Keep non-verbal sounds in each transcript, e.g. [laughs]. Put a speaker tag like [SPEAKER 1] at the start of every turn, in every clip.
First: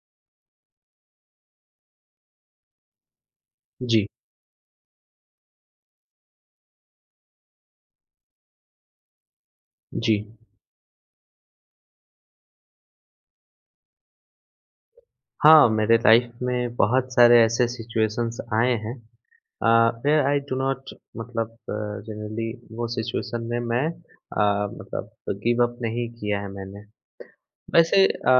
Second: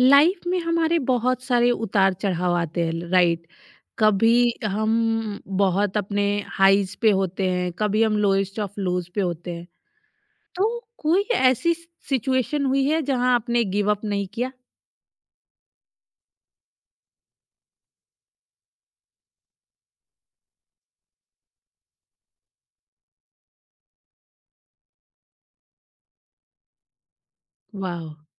[SPEAKER 1] Life में हमारे बहुत सारे उतार चढ़ाव आते हैं राइट।
[SPEAKER 2] जी,
[SPEAKER 1] कभी हम बहुत अपने हाइज पे होते हैं, कभी हम लोएस्ट ऑफ लोज पे होते हैं।
[SPEAKER 2] जी।
[SPEAKER 1] तो कोई ऐसी सिचुएशन हुई है जहां आपने गिव अप नहीं किया।
[SPEAKER 2] हाँ, मेरे लाइफ़ में बहुत सारे ऐसे सिचुएशंस आए हैं, uh, where I do not, मतलब जनरली वो सिचुएशन में मैं मतलब गिव अप नहीं किया है मैंने। वैसे
[SPEAKER 1] वाह।
[SPEAKER 2] अ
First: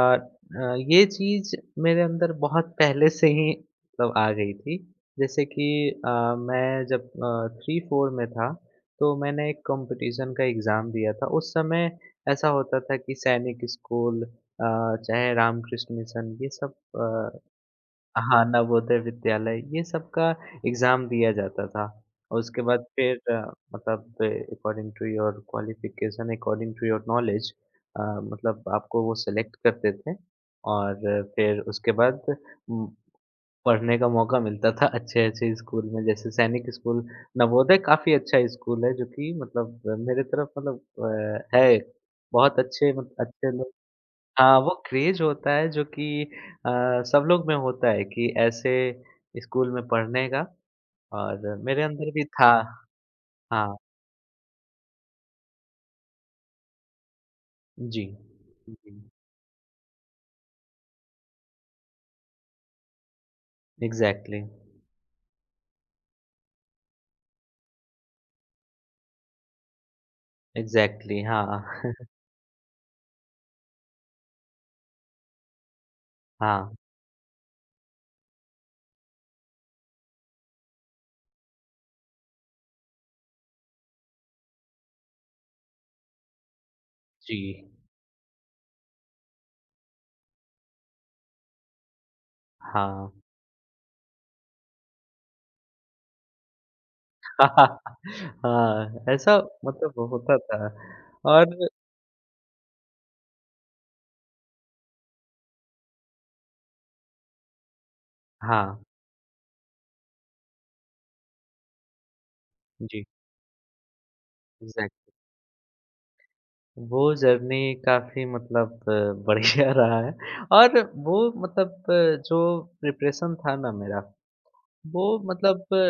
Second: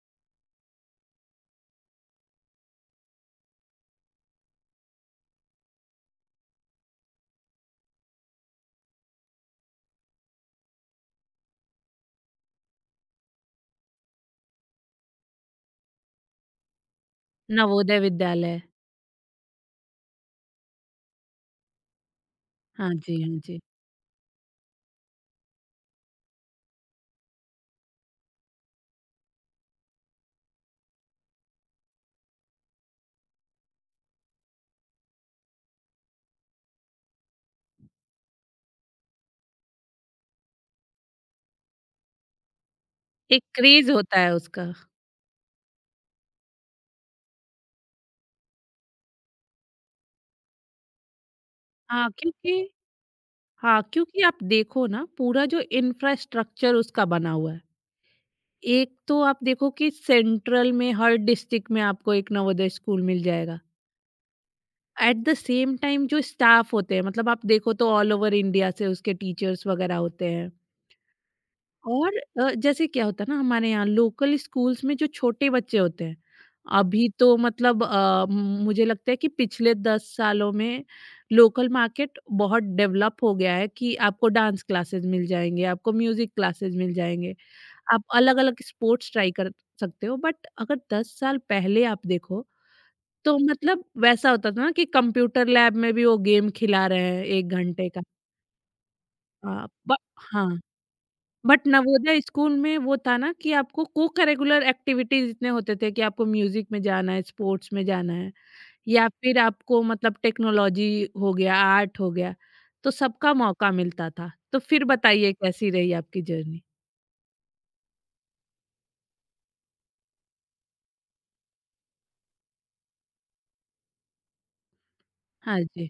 [SPEAKER 2] अ, ये चीज़ मेरे अंदर बहुत पहले से ही मतलब आ गई थी। जैसे कि अ, मैं जब 3-4 में था, तो मैंने एक कॉम्पिटिशन का एग्ज़ाम दिया था। उस समय ऐसा होता था कि सैनिक स्कूल, चाहे रामकृष्ण मिशन ये सब, अ,
[SPEAKER 1] नवोदय
[SPEAKER 2] हाँ,
[SPEAKER 1] विद्यालय।
[SPEAKER 2] नवोदय विद्यालय ये सब का एग्ज़ाम दिया जाता था। और उसके बाद
[SPEAKER 1] हाँ
[SPEAKER 2] फिर
[SPEAKER 1] जी, हाँ जी।
[SPEAKER 2] मतलब according to your qualification, according to your knowledge, uh, मतलब आपको वो सेलेक्ट करते थे, और फिर उसके बाद उम, पढ़ने का मौका मिलता था अच्छे-अच्छे स्कूल में। जैसे सैनिक स्कूल, नवोदय काफ़ी अच्छा स्कूल है जो कि मतलब मेरे तरफ मतलब है। बहुत अच्छे मत
[SPEAKER 1] एक
[SPEAKER 2] अच्छे लोग।
[SPEAKER 1] क्रेज होता है
[SPEAKER 2] हाँ,
[SPEAKER 1] उसका।
[SPEAKER 2] वो क्रेज़ होता है जो कि अ, सब लोग में होता है कि ऐसे स्कूल में पढ़ने का, और मेरे
[SPEAKER 1] हाँ
[SPEAKER 2] अंदर भी था।
[SPEAKER 1] क्योंकि
[SPEAKER 2] हाँ,
[SPEAKER 1] हाँ, क्योंकि आप देखो ना पूरा जो इंफ्रास्ट्रक्चर उसका बना हुआ है।
[SPEAKER 2] जी।
[SPEAKER 1] एक
[SPEAKER 2] जी,
[SPEAKER 1] तो आप देखो कि सेंट्रल में हर डिस्ट्रिक्ट में आपको एक नवोदय स्कूल मिल जाएगा।
[SPEAKER 2] Exactly,
[SPEAKER 1] at the same time जो स्टाफ होते हैं, मतलब आप देखो तो ऑल ओवर इंडिया से उसके टीचर्स वगैरह होते हैं।
[SPEAKER 2] एग्ज़ैक्टली हाँ। [laughs]
[SPEAKER 1] और जैसे क्या होता है ना हमारे यहाँ लोकल स्कूल्स में जो छोटे बच्चे होते हैं।
[SPEAKER 2] हाँ,
[SPEAKER 1] अभी तो मतलब मुझे लगता है कि पिछले 10 सालों में लोकल मार्केट बहुत डेवलप हो गया है कि आपको डांस क्लासेस मिल जाएंगे, आपको म्यूजिक क्लासेस मिल जाएंगे,
[SPEAKER 2] जी,
[SPEAKER 1] आप अलग अलग स्पोर्ट्स ट्राई कर सकते हो। बट अगर 10 साल पहले आप देखो
[SPEAKER 2] हाँ।
[SPEAKER 1] तो मतलब वैसा होता था ना कि कंप्यूटर लैब में भी वो गेम खिला रहे हैं 1 घंटे
[SPEAKER 2] [laughs]
[SPEAKER 1] का।
[SPEAKER 2] हाँ, ऐसा
[SPEAKER 1] अ,
[SPEAKER 2] मतलब
[SPEAKER 1] ब
[SPEAKER 2] वो होता था,
[SPEAKER 1] हाँ,
[SPEAKER 2] और
[SPEAKER 1] बट नवोदय स्कूल में वो था ना कि आपको को करिकुलर एक्टिविटीज़ इतने होते थे कि आपको म्यूज़िक में जाना है, स्पोर्ट्स में जाना है,
[SPEAKER 2] हाँ,
[SPEAKER 1] या फिर आपको मतलब टेक्नोलॉजी हो गया, आर्ट हो गया, तो
[SPEAKER 2] जी,
[SPEAKER 1] सबका मौका मिलता था। तो फिर
[SPEAKER 2] एग्ज़ैक्टली।
[SPEAKER 1] बताइए कैसी रही आपकी जर्नी?
[SPEAKER 2] वो जर्नी काफ़ी मतलब बढ़िया [laughs] रहा है, और वो मतलब जो प्रिपरेशन था ना मेरा, वो
[SPEAKER 1] हाँ
[SPEAKER 2] मतलब
[SPEAKER 1] जी,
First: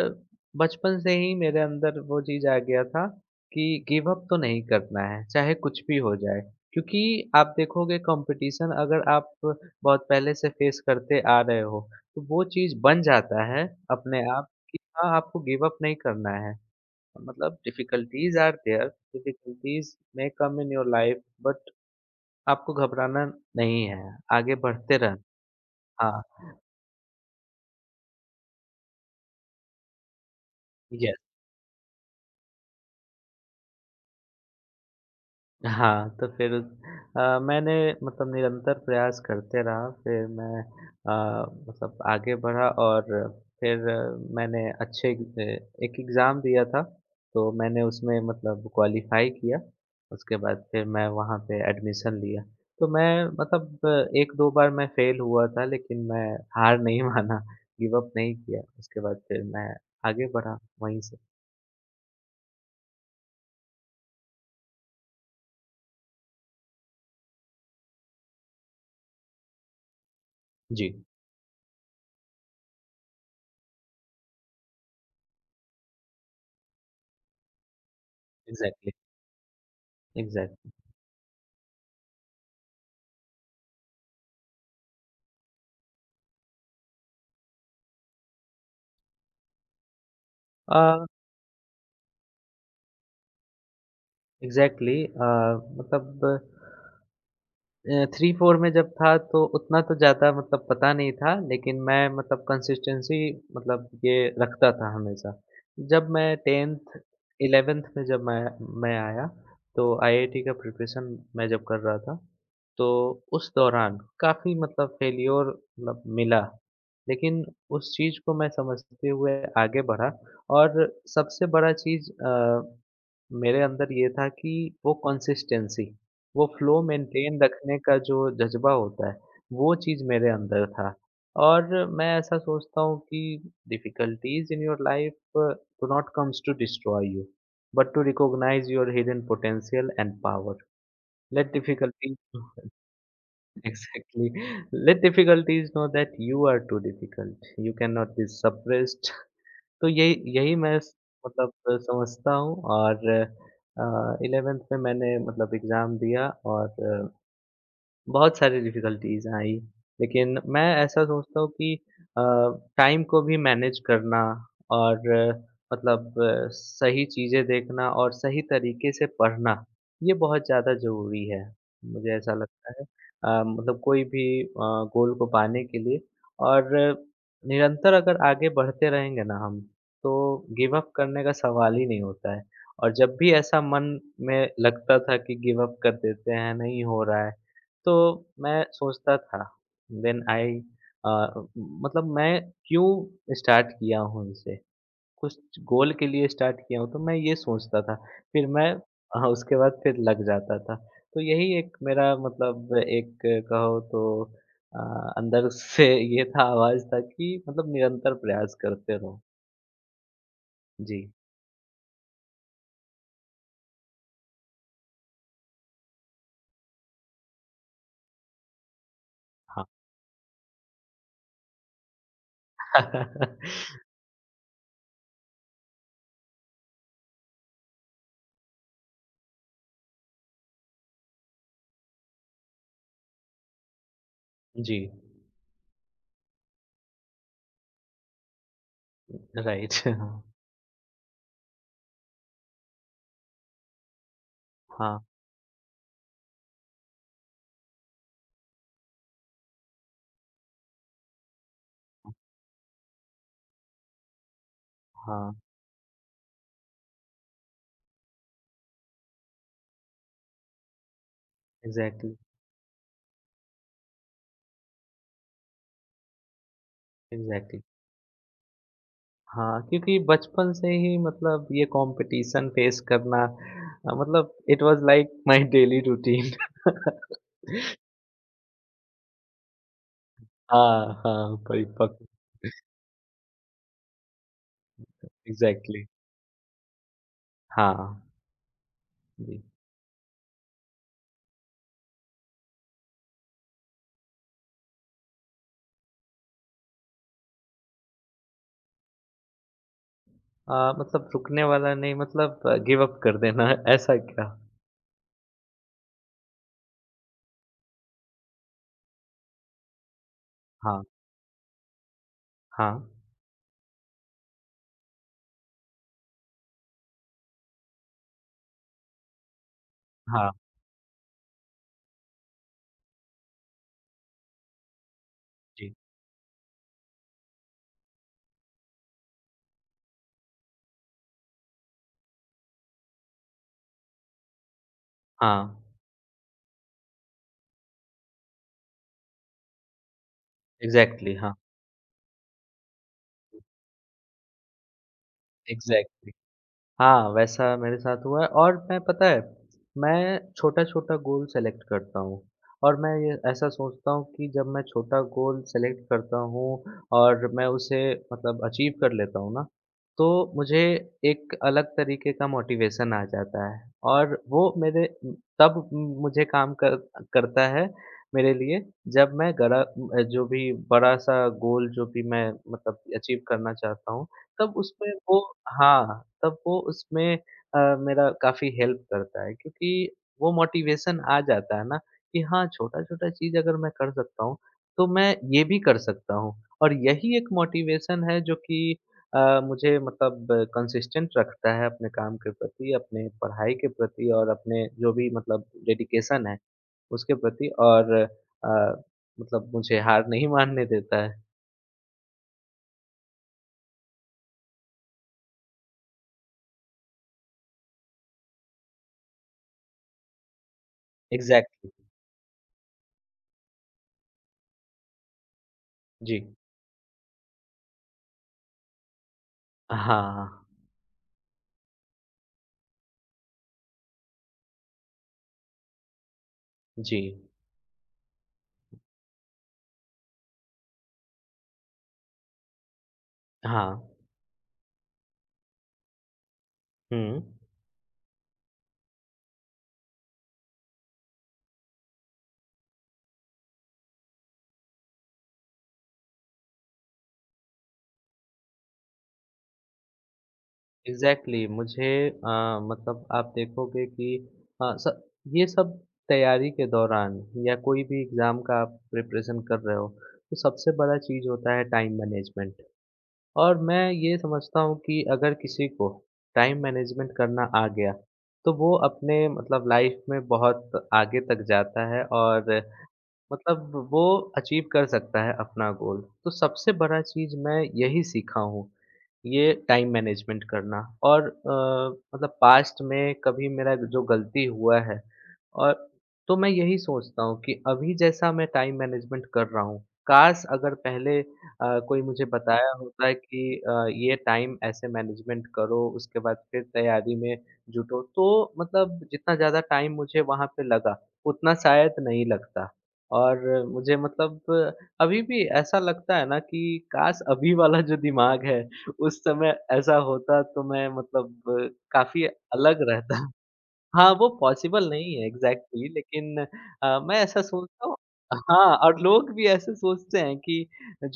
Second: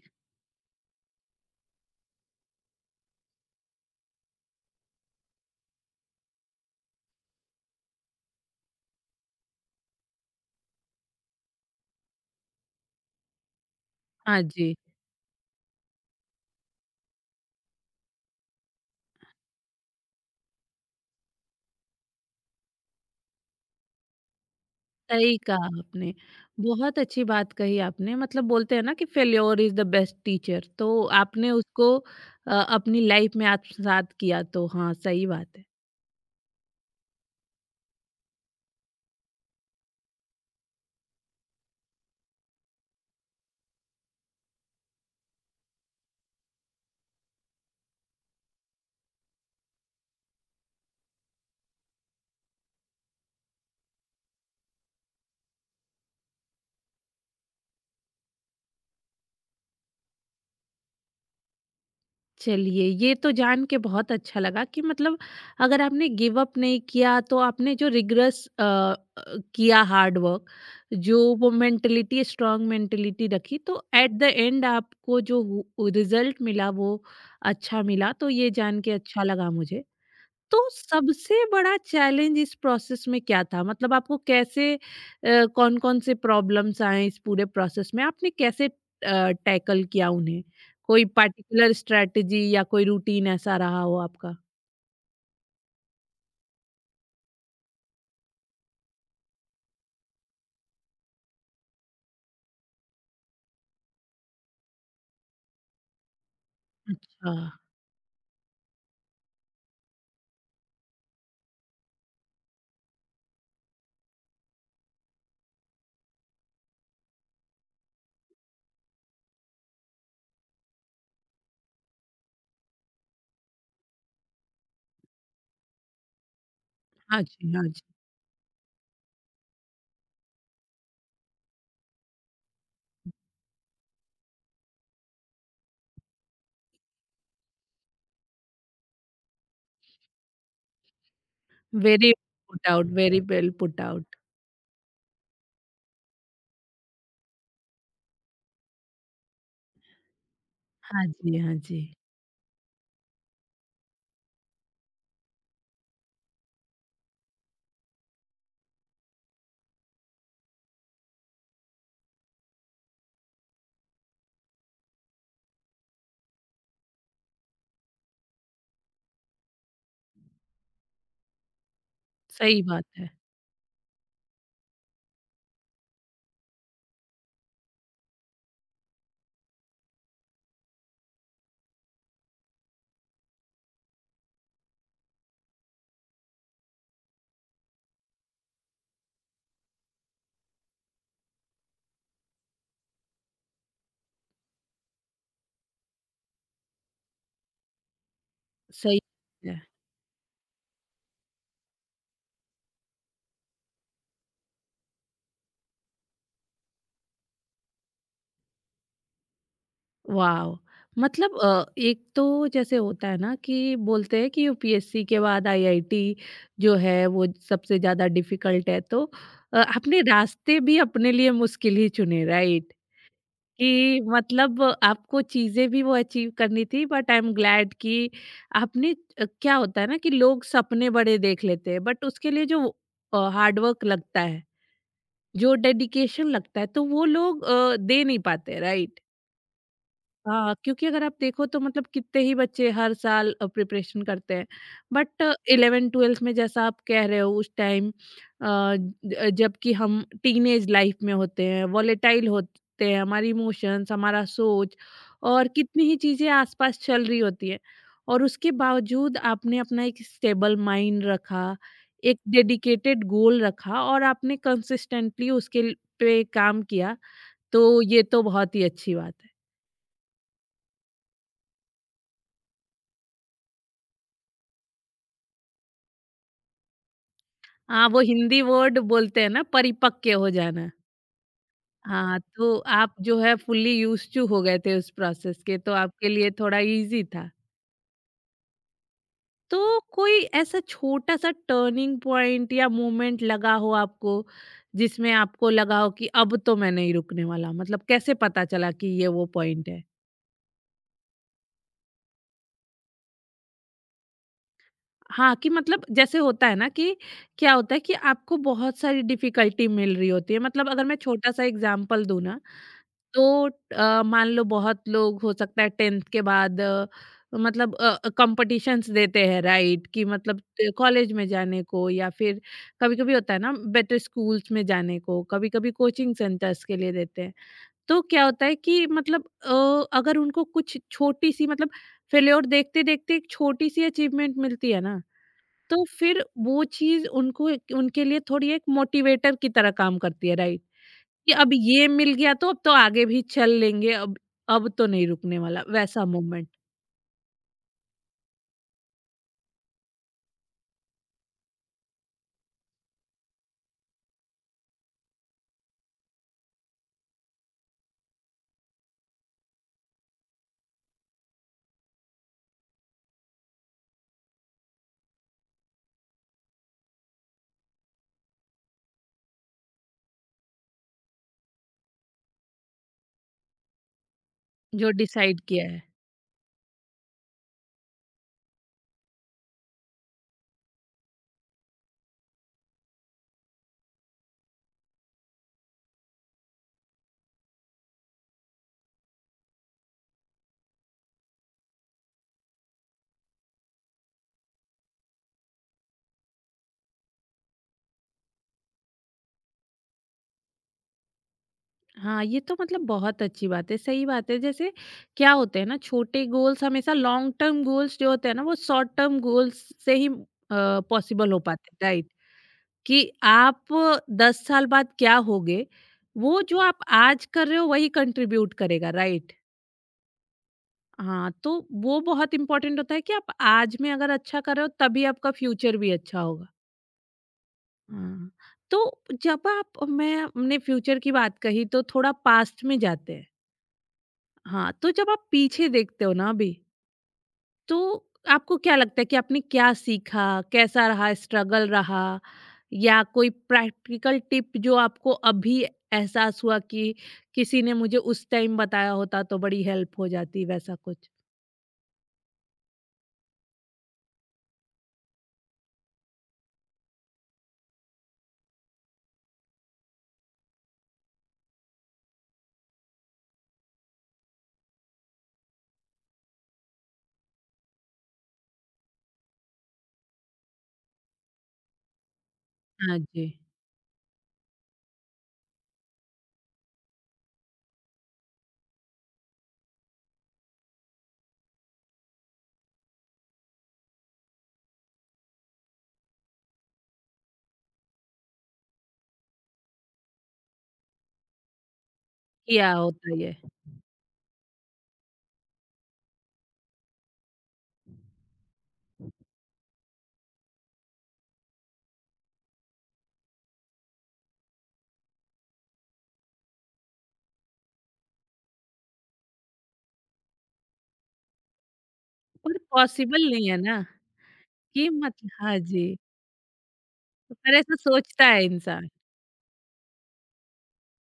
[SPEAKER 2] बचपन से ही मेरे अंदर वो चीज़ आ गया था, कि गिव अप तो नहीं करना है, चाहे कुछ भी हो जाए। क्योंकि आप देखोगे, कॉम्पिटिशन अगर आप बहुत पहले से फेस करते आ रहे हो, तो वो चीज़ बन जाता है अपने
[SPEAKER 1] हाँ
[SPEAKER 2] आप
[SPEAKER 1] जी।
[SPEAKER 2] कि हाँ, आपको गिव अप नहीं करना है। मतलब difficulties are there, difficulties may come in your life, but आपको घबराना नहीं है, आगे बढ़ते रहना।
[SPEAKER 1] सही कहा आपने।
[SPEAKER 2] हाँ,
[SPEAKER 1] बहुत अच्छी बात कही आपने। मतलब बोलते हैं ना कि failure is the best teacher. तो
[SPEAKER 2] ये।
[SPEAKER 1] आपने उसको अपनी लाइफ में आत्मसात किया, तो हाँ, सही बात है।
[SPEAKER 2] हाँ, तो फिर मैंने मतलब निरंतर प्रयास करते रहा, फिर मैं अ, मतलब आगे बढ़ा, और फिर मैंने अच्छे एक एग्ज़ाम दिया था, तो मैंने उसमें मतलब क्वालिफ़ाई किया, उसके बाद फिर मैं वहाँ पे एडमिशन लिया। तो मैं मतलब 1-2 बार मैं फ़ेल हुआ था, लेकिन मैं हार नहीं [laughs] माना, गिव अप नहीं किया, उसके बाद फिर मैं आगे बढ़ा वहीं से।
[SPEAKER 1] चलिए, ये तो जान के बहुत अच्छा लगा कि मतलब अगर आपने गिव अप नहीं किया तो आपने जो रिग्रेस किया हार्ड वर्क,
[SPEAKER 2] जी,
[SPEAKER 1] जो वो मेंटालिटी स्ट्रॉन्ग मेंटालिटी रखी, तो एट द एंड आपको जो हु रिज़ल्ट मिला वो अच्छा मिला, तो ये जान
[SPEAKER 2] एग्ज़ैक्टली,
[SPEAKER 1] के अच्छा लगा मुझे। तो
[SPEAKER 2] एग्ज़ैक्टली।
[SPEAKER 1] सबसे बड़ा चैलेंज इस प्रोसेस में क्या था? मतलब आपको कैसे कौन-कौन से प्रॉब्लम्स आए इस पूरे प्रोसेस में? आपने कैसे टैकल किया उन्हें? कोई
[SPEAKER 2] अ
[SPEAKER 1] पार्टिकुलर स्ट्रैटेजी या कोई रूटीन ऐसा रहा हो आपका?
[SPEAKER 2] एग्ज़ैक्टली मतलब 3-4 में जब था तो उतना तो ज़्यादा मतलब पता नहीं था, लेकिन मैं मतलब कंसिस्टेंसी मतलब ये रखता था हमेशा। जब मैं 10th
[SPEAKER 1] अच्छा।
[SPEAKER 2] 11th में जब मैं आया, तो आईआईटी का प्रिपरेशन मैं जब कर रहा था, तो उस दौरान काफ़ी मतलब फेल्योर मतलब मिला। लेकिन उस चीज़ को मैं समझते हुए आगे बढ़ा, और सबसे बड़ा चीज़ मेरे अंदर ये था कि वो कंसिस्टेंसी, वो फ्लो
[SPEAKER 1] हाँ
[SPEAKER 2] मेंटेन
[SPEAKER 1] जी, हाँ
[SPEAKER 2] रखने
[SPEAKER 1] जी।
[SPEAKER 2] का जो जज़्बा होता है, वो चीज़ मेरे अंदर था। और मैं ऐसा सोचता हूँ कि difficulties in your life do not comes to destroy you, but to recognise your hidden potential and power. Let
[SPEAKER 1] very
[SPEAKER 2] difficulties.
[SPEAKER 1] Very well put out.
[SPEAKER 2] Exactly, let difficulties know that you are too difficult, you can not be suppressed. [laughs] तो यही यही मैं स
[SPEAKER 1] हाँ जी,
[SPEAKER 2] मतलब
[SPEAKER 1] हाँ जी।
[SPEAKER 2] समझता हूँ, और 11th में मैंने मतलब एग्ज़ाम दिया, और अ, बहुत सारी डिफ़िकल्टीज़ आई, लेकिन मैं ऐसा सोचता हूँ कि अ, टाइम को भी मैनेज करना और मतलब सही चीज़ें देखना और सही तरीके से पढ़ना, ये बहुत ज़्यादा ज़रूरी है। मुझे ऐसा
[SPEAKER 1] सही
[SPEAKER 2] लगता है,
[SPEAKER 1] बात है,
[SPEAKER 2] मतलब कोई भी गोल को पाने के लिए, और निरंतर अगर आगे बढ़ते रहेंगे ना हम, तो गिव अप करने का सवाल ही नहीं होता है। और जब भी ऐसा मन में लगता था कि गिव अप कर देते हैं, नहीं हो रहा है, तो मैं सोचता था, व्हेन आई अ, मतलब मैं क्यों स्टार्ट किया हूँ इसे? कुछ गोल के लिए स्टार्ट किया हूँ, तो मैं ये सोचता था। फिर मैं।
[SPEAKER 1] सही
[SPEAKER 2] हाँ, उसके
[SPEAKER 1] है।
[SPEAKER 2] बाद फिर लग जाता था। तो यही एक मेरा मतलब, एक कहो तो अंदर से ये था, आवाज़ था कि मतलब निरंतर प्रयास करते रहो।
[SPEAKER 1] वाओ!
[SPEAKER 2] जी,
[SPEAKER 1] मतलब एक तो जैसे होता है ना कि बोलते हैं कि यूपीएससी के बाद आईआईटी जो है वो सबसे ज़्यादा डिफ़िकल्ट है, तो
[SPEAKER 2] हाँ।
[SPEAKER 1] आपने रास्ते भी अपने लिए मुश्किल ही चुने राइट?
[SPEAKER 2] [laughs]
[SPEAKER 1] कि मतलब आपको चीज़ें भी वो अचीव करनी थी बट आई एम ग्लैड कि आपने क्या होता है ना कि लोग सपने बड़े देख लेते हैं, बट उसके लिए जो हार्ड वर्क लगता है,
[SPEAKER 2] जी,
[SPEAKER 1] जो डेडिकेशन लगता है, तो वो लोग दे नहीं पाते राइट?
[SPEAKER 2] राइट, हाँ,
[SPEAKER 1] हाँ, क्योंकि अगर आप देखो तो मतलब कितने ही बच्चे हर साल प्रिपरेशन करते हैं।
[SPEAKER 2] हाँ,
[SPEAKER 1] बट 11-12 में जैसा आप कह रहे हो उस टाइम, जबकि हम टीनेज लाइफ में होते हैं, वॉलेटाइल होते हैं, हमारी इमोशंस, हमारा सोच,
[SPEAKER 2] हाँ।
[SPEAKER 1] और कितनी ही चीज़ें आसपास चल रही होती हैं, और उसके बावजूद आपने अपना एक स्टेबल माइंड रखा,
[SPEAKER 2] एग्ज़ैक्टली,
[SPEAKER 1] एक डेडिकेटेड गोल रखा, और आपने कंसिस्टेंटली उसके पे काम किया,
[SPEAKER 2] एग्ज़ैक्टली।
[SPEAKER 1] तो ये तो बहुत ही अच्छी बात है।
[SPEAKER 2] हाँ, क्योंकि बचपन से ही मतलब ये कॉम्पिटिशन फेस करना, मतलब it was like my daily routine. [laughs]
[SPEAKER 1] हाँ, वो हिंदी वर्ड बोलते हैं ना परिपक्व हो जाना।
[SPEAKER 2] हाँ, हाँ, परिपक्व।
[SPEAKER 1] हाँ, तो आप जो है फुल्ली यूज़्ड टू हो गए थे उस प्रोसेस के, तो
[SPEAKER 2] एग्ज़ैक्टली,
[SPEAKER 1] आपके लिए थोड़ा ईज़ी था।
[SPEAKER 2] हाँ, जी।
[SPEAKER 1] तो कोई ऐसा छोटा-सा टर्निंग पॉइंट या मोमेंट लगा हो आपको, जिसमें आपको लगा हो कि अब तो मैं नहीं रुकने वाला? मतलब कैसे पता चला कि ये वो पॉइंट है?
[SPEAKER 2] अ, मतलब रुकने वाला नहीं, मतलब गिव अप कर देना ऐसा क्या?
[SPEAKER 1] हाँ, कि मतलब जैसे होता है ना कि क्या होता है कि आपको बहुत सारी डिफ़िकल्टी मिल रही होती है। मतलब
[SPEAKER 2] हाँ,
[SPEAKER 1] अगर मैं छोटा-सा एग्ज़ाम्पल दूँ ना,
[SPEAKER 2] हाँ,
[SPEAKER 1] तो मान लो बहुत लोग हो सकता है 10th के बाद मतलब कंपटीशंस देते हैं राइट कि
[SPEAKER 2] हाँ,
[SPEAKER 1] मतलब कॉलेज में जाने को, या फिर कभी-कभी होता है ना बेटर स्कूल्स में जाने को, कभी-कभी
[SPEAKER 2] जी।
[SPEAKER 1] कोचिंग सेंटर्स के लिए देते हैं। तो क्या होता है कि मतलब अगर उनको कुछ छोटी सी मतलब फेल्योर देखते-देखते एक छोटी सी अचीवमेंट मिलती है ना,
[SPEAKER 2] हाँ,
[SPEAKER 1] तो फिर वो चीज़ उनको उनके लिए थोड़ी एक मोटिवेटर की तरह काम करती है राइट,
[SPEAKER 2] एग्ज़ैक्टली,
[SPEAKER 1] कि
[SPEAKER 2] हाँ,
[SPEAKER 1] अब ये मिल गया तो अब तो आगे भी चल लेंगे, अब तो नहीं रुकने वाला, वैसा
[SPEAKER 2] एग्ज़ैक्टली।
[SPEAKER 1] मोमेंट
[SPEAKER 2] हाँ, वैसा मेरे साथ हुआ है, और मैं पता है, मैं छोटा-छोटा गोल सेलेक्ट करता हूँ, और मैं ये ऐसा सोचता हूँ कि जब मैं छोटा गोल सेलेक्ट करता हूँ, और मैं उसे मतलब अचीव कर लेता हूँ ना, तो मुझे एक अलग तरीके का मोटिवेशन आ जाता है, और वो मेरे तब मुझे काम कर करता है मेरे लिए, जब मैं गड़ा जो भी बड़ा-सा गोल, जो भी मैं मतलब अचीव करना चाहता हूँ, तब
[SPEAKER 1] जो
[SPEAKER 2] उसमें वो।
[SPEAKER 1] डिसाइड किया है।
[SPEAKER 2] हाँ, हाँ, तब वो उसमें मेरा काफ़ी हेल्प करता है, क्योंकि वो मोटिवेशन आ जाता है ना, कि हाँ, छोटा-छोटा चीज़ अगर मैं कर सकता हूँ, तो मैं ये भी कर सकता हूँ, और यही एक मोटिवेशन है जो कि मुझे मतलब कंसिस्टेंट रखता है अपने काम के प्रति, अपने पढ़ाई के प्रति, और अपने जो भी मतलब डेडिकेशन है, उसके प्रति, और मतलब मुझे हार नहीं मानने देता है।
[SPEAKER 1] हाँ, ये तो मतलब बहुत अच्छी बात है, सही बात है। जैसे क्या होते हैं ना छोटे गोल्स, हमेशा लॉन्ग टर्म गोल्स जो होते हैं ना वो शॉर्ट टर्म गोल्स से ही पॉसिबल हो
[SPEAKER 2] एग्ज़ैक्टली।
[SPEAKER 1] पाते हैं, राइट? कि आप 10 साल बाद क्या होगे,
[SPEAKER 2] जी।
[SPEAKER 1] वो जो आप आज कर रहे हो वही कंट्रीब्यूट करेगा, राइट?
[SPEAKER 2] हाँ, हाँ,
[SPEAKER 1] हाँ, तो वो बहुत इम्पोर्टेंट होता है कि आप आज में अगर अच्छा कर रहे हो, तभी आपका फ्यूचर भी अच्छा होगा।
[SPEAKER 2] जी।
[SPEAKER 1] हाँ, तो जब आप मैं अपने फ्यूचर की बात कही तो थोड़ा पास्ट में जाते हैं।
[SPEAKER 2] हाँ,
[SPEAKER 1] हाँ, तो जब आप पीछे देखते हो ना अभी,
[SPEAKER 2] हुँ।
[SPEAKER 1] तो आपको क्या लगता है कि आपने क्या सीखा, कैसा रहा स्ट्रगल रहा, या कोई प्रैक्टिकल टिप जो आपको अभी एहसास हुआ कि किसी ने मुझे उस टाइम बताया होता तो बड़ी हेल्प हो जाती, वैसा कुछ?
[SPEAKER 2] एग्ज़ैक्टली, मुझे मतलब आप देखोगे कि अ, स ये सब तैयारी के दौरान, या कोई भी एग्ज़ाम का आप प्रिपरेशन कर रहे हो, तो सबसे बड़ा चीज़ होता है टाइम मैनेजमेंट। और मैं ये समझता हूँ कि अगर किसी को टाइम मैनेजमेंट करना आ गया, तो वो अपने मतलब लाइफ़ में बहुत आगे तक जाता है, और
[SPEAKER 1] हाँ जी।
[SPEAKER 2] मतलब वो अचीव कर सकता है अपना गोल। तो सबसे बड़ा चीज़ मैं यही सीखा हूँ, ये टाइम मैनेजमेंट करना, और मतलब पास्ट में कभी मेरा जो गलती हुआ है, और तो मैं यही सोचता हूँ कि अभी जैसा मैं टाइम मैनेजमेंट कर रहा हूँ, काश अगर पहले कोई मुझे बताया
[SPEAKER 1] किया
[SPEAKER 2] होता
[SPEAKER 1] होता ये।
[SPEAKER 2] कि ये टाइम ऐसे मैनेजमेंट करो, उसके बाद फिर तैयारी में जुटो, तो मतलब जितना ज़्यादा टाइम मुझे वहाँ पे लगा, उतना शायद नहीं लगता। और मुझे मतलब अभी भी ऐसा लगता है ना, कि काश अभी वाला जो दिमाग है, उस समय ऐसा होता तो मैं मतलब काफ़ी
[SPEAKER 1] पर
[SPEAKER 2] अलग रहता।
[SPEAKER 1] पॉसिबल नहीं है ना,
[SPEAKER 2] हाँ, वो पॉसिबल
[SPEAKER 1] कि
[SPEAKER 2] नहीं है,
[SPEAKER 1] मतलब हाँ जी।
[SPEAKER 2] एग्ज़ैक्टली लेकिन मैं ऐसा
[SPEAKER 1] पर ऐसा
[SPEAKER 2] सोचता हूँ।
[SPEAKER 1] सोचता है
[SPEAKER 2] हाँ,
[SPEAKER 1] इंसान।
[SPEAKER 2] और लोग भी ऐसे सोचते हैं कि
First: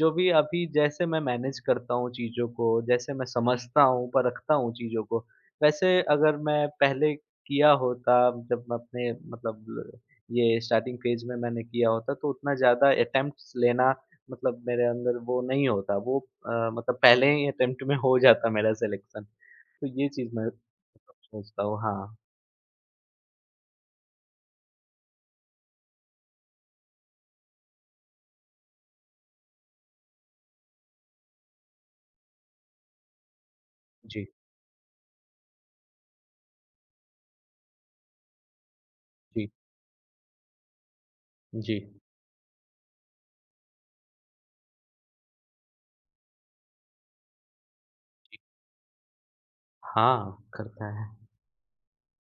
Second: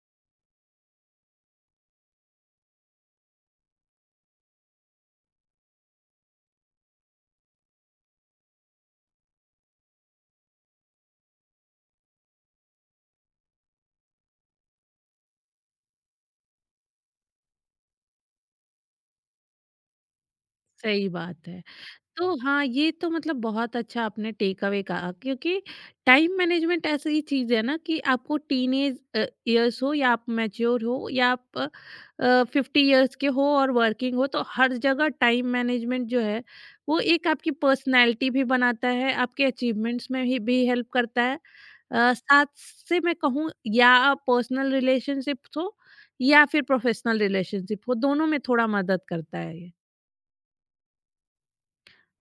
[SPEAKER 2] जो भी अभी जैसे मैं मैनेज करता हूँ चीज़ों को, जैसे मैं समझता हूँ, परखता हूँ चीज़ों को, वैसे अगर मैं पहले किया होता, जब मैं अपने मतलब ये स्टार्टिंग फ़ेज़ में मैंने किया होता, तो उतना ज़्यादा अटेम्प्ट्स लेना मतलब मेरे अंदर वो नहीं होता। वो मतलब पहले ही अटेम्प्ट में हो जाता मेरा सिलेक्शन। तो ये चीज़ मैं
[SPEAKER 1] सही
[SPEAKER 2] मतलब
[SPEAKER 1] बात है।
[SPEAKER 2] सोचता हूँ। हाँ,
[SPEAKER 1] तो हाँ, ये तो मतलब बहुत अच्छा आपने टेक अवे कहा, क्योंकि टाइम मैनेजमेंट ऐसी चीज़ है ना कि आपको टीनेज ईयर्स हो या आप मैच्योर हो या आप 50 ईयर्स के हो और वर्किंग
[SPEAKER 2] जी।
[SPEAKER 1] हो, तो हर जगह टाइम मैनेजमेंट जो है वो एक आपकी पर्सनैलिटी भी बनाता है, आपके
[SPEAKER 2] जी,
[SPEAKER 1] अचीवमेंट्स में ही भी हेल्प करता है।
[SPEAKER 2] जी।
[SPEAKER 1] साथ से मैं कहूँ या पर्सनल रिलेशनशिप हो या फिर प्रोफेशनल रिलेशनशिप हो, दोनों में थोड़ा मदद करता है ये।
[SPEAKER 2] हाँ, करता है।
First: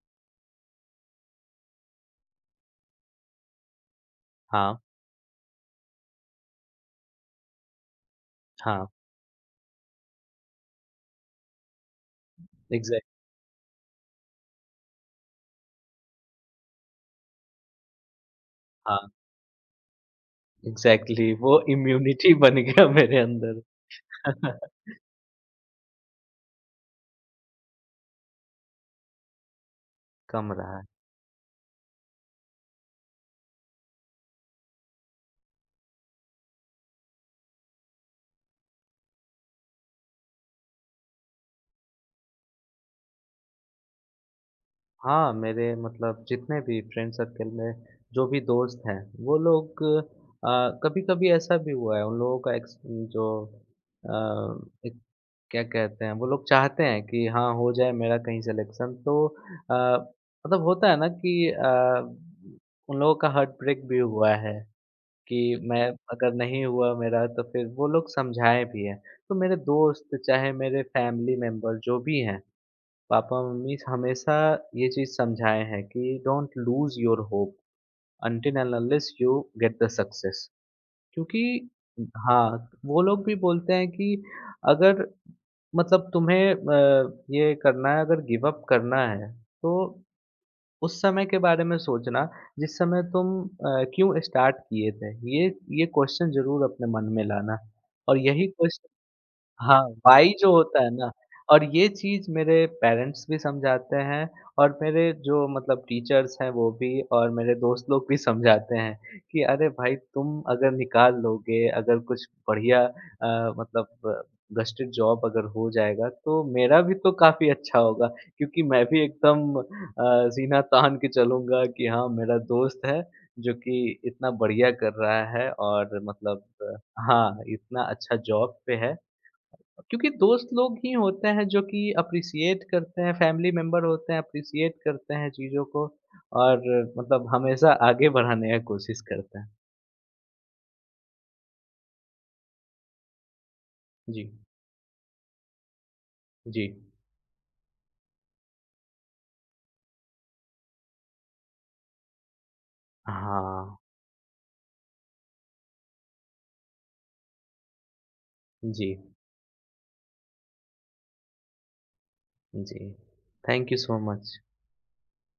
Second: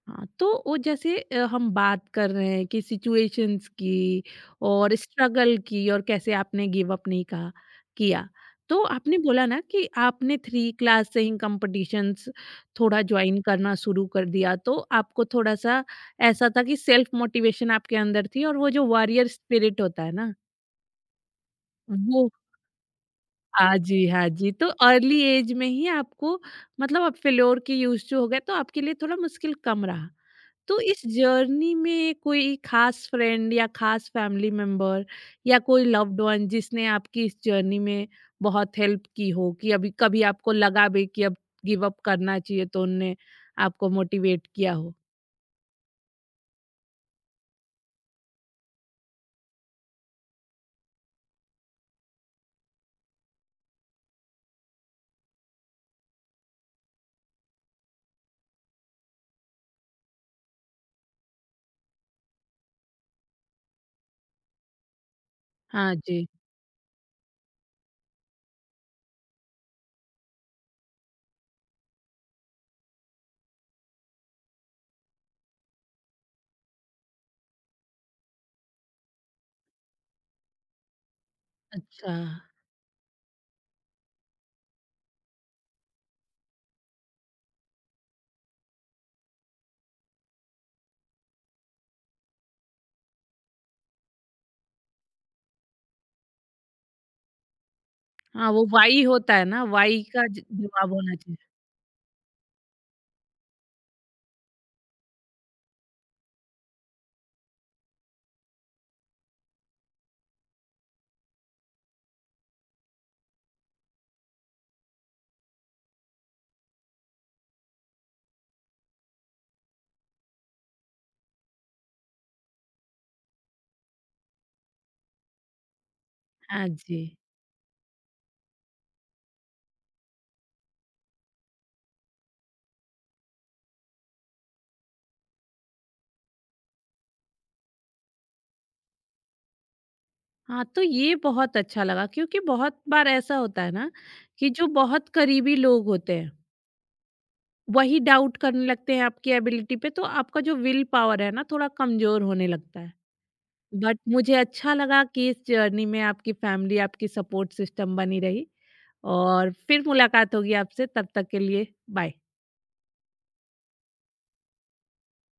[SPEAKER 1] हाँ, तो वो जैसे हम बात कर रहे हैं कि सिचुएशंस की
[SPEAKER 2] हाँ,
[SPEAKER 1] और स्ट्रगल की, और कैसे आपने गिव अप नहीं कहा किया, तो
[SPEAKER 2] हाँ,
[SPEAKER 1] आपने बोला ना कि आपने 3 क्लास से ही कंपटीशंस थोड़ा
[SPEAKER 2] एग्ज़ैक्ट
[SPEAKER 1] ज्वाइन करना शुरू कर दिया, तो आपको थोड़ा सा ऐसा था कि सेल्फ मोटिवेशन आपके अंदर थी और वो जो
[SPEAKER 2] हाँ,
[SPEAKER 1] वॉरियर स्पिरिट होता है ना।
[SPEAKER 2] एग्ज़ैक्टली, वो
[SPEAKER 1] वो
[SPEAKER 2] इम्यूनिटी [laughs] बन गया मेरे
[SPEAKER 1] हाँ जी, हाँ जी।
[SPEAKER 2] अंदर।
[SPEAKER 1] तो
[SPEAKER 2] [laughs]
[SPEAKER 1] अर्ली एज में ही आपको मतलब आप फेल्योर की यूज टू हो गए, तो आपके लिए थोड़ा मुश्किल कम रहा।
[SPEAKER 2] कम रहा
[SPEAKER 1] तो
[SPEAKER 2] है।
[SPEAKER 1] इस जर्नी में कोई खास फ्रेंड या खास फैमिली मेंबर या कोई लव्ड वन जिसने आपकी इस जर्नी में बहुत हेल्प की हो कि अभी कभी आपको लगा भी कि अब गिव अप करना चाहिए तो उनने आपको मोटिवेट किया हो?
[SPEAKER 2] हाँ, मेरे मतलब जितने भी फ्रेंड सर्कल में जो भी दोस्त हैं, वो लोग कभी-कभी ऐसा भी हुआ है, उन लोगों का एक्स जो अ, एक क्या कहते हैं, वो लोग चाहते हैं कि हाँ, हो जाए मेरा कहीं सिलेक्शन, तो मतलब होता है ना कि उन लोगों का हार्ट ब्रेक भी हुआ है। कि मैं,
[SPEAKER 1] हाँ जी।
[SPEAKER 2] अगर नहीं हुआ मेरा, तो फिर वो लोग समझाए भी हैं। तो मेरे दोस्त, चाहे मेरे फैमिली मेंबर जो भी हैं, पापा-मम्मी हमेशा ये चीज़ समझाए हैं कि don't lose your hope until end unless you get the success. क्योंकि
[SPEAKER 1] अच्छा।
[SPEAKER 2] हाँ, वो लोग भी बोलते हैं कि अगर मतलब तुम्हें ये करना है, अगर गिव अप करना है, तो उस समय के बारे में सोचना, जिस समय तुम क्यों स्टार्ट किए थे? ये क्वेश्चन ज़रूर अपने मन में लाना, और यही
[SPEAKER 1] हाँ, वो
[SPEAKER 2] क्वेश्चन।
[SPEAKER 1] व्हाई होता है ना,
[SPEAKER 2] हाँ,
[SPEAKER 1] व्हाई का
[SPEAKER 2] वाई
[SPEAKER 1] ज
[SPEAKER 2] जो होता है
[SPEAKER 1] जवाब
[SPEAKER 2] ना,
[SPEAKER 1] होना चाहिए।
[SPEAKER 2] और ये चीज़ मेरे पेरेंट्स भी समझाते हैं, और मेरे जो मतलब टीचर्स हैं वो भी, और मेरे दोस्त लोग भी समझाते हैं कि अरे भाई, तुम अगर निकाल लोगे, अगर कुछ बढ़िया मतलब गस्टेड जॉब अगर हो जाएगा, तो मेरा भी तो काफ़ी अच्छा होगा, क्योंकि मैं भी एकदम सीना तान के चलूँगा कि हाँ, मेरा दोस्त है जो कि इतना बढ़िया कर रहा है, और मतलब
[SPEAKER 1] हाँ जी।
[SPEAKER 2] हाँ, इतना अच्छा जॉब पे है। क्योंकि दोस्त लोग ही होते हैं जो कि अप्रिशिएट करते हैं, फैमिली मेंबर होते हैं, अप्रिशिएट करते हैं चीज़ों को, और मतलब हमेशा आगे बढ़ाने का कोशिश करते हैं।
[SPEAKER 1] हाँ, तो ये बहुत अच्छा लगा, क्योंकि बहुत बार ऐसा होता है ना
[SPEAKER 2] जी,
[SPEAKER 1] कि जो बहुत करीबी लोग होते हैं
[SPEAKER 2] जी।
[SPEAKER 1] वही डाउट करने लगते हैं आपकी एबिलिटी पे, तो आपका जो विल पावर है ना थोड़ा कमजोर होने लगता है।
[SPEAKER 2] हाँ,
[SPEAKER 1] बट मुझे अच्छा लगा कि इस जर्नी में आपकी फैमिली आपकी सपोर्ट सिस्टम बनी रही,
[SPEAKER 2] जी,
[SPEAKER 1] और फिर मुलाकात होगी आपसे, तब तक के लिए बाय।
[SPEAKER 2] जी। Thank you so much.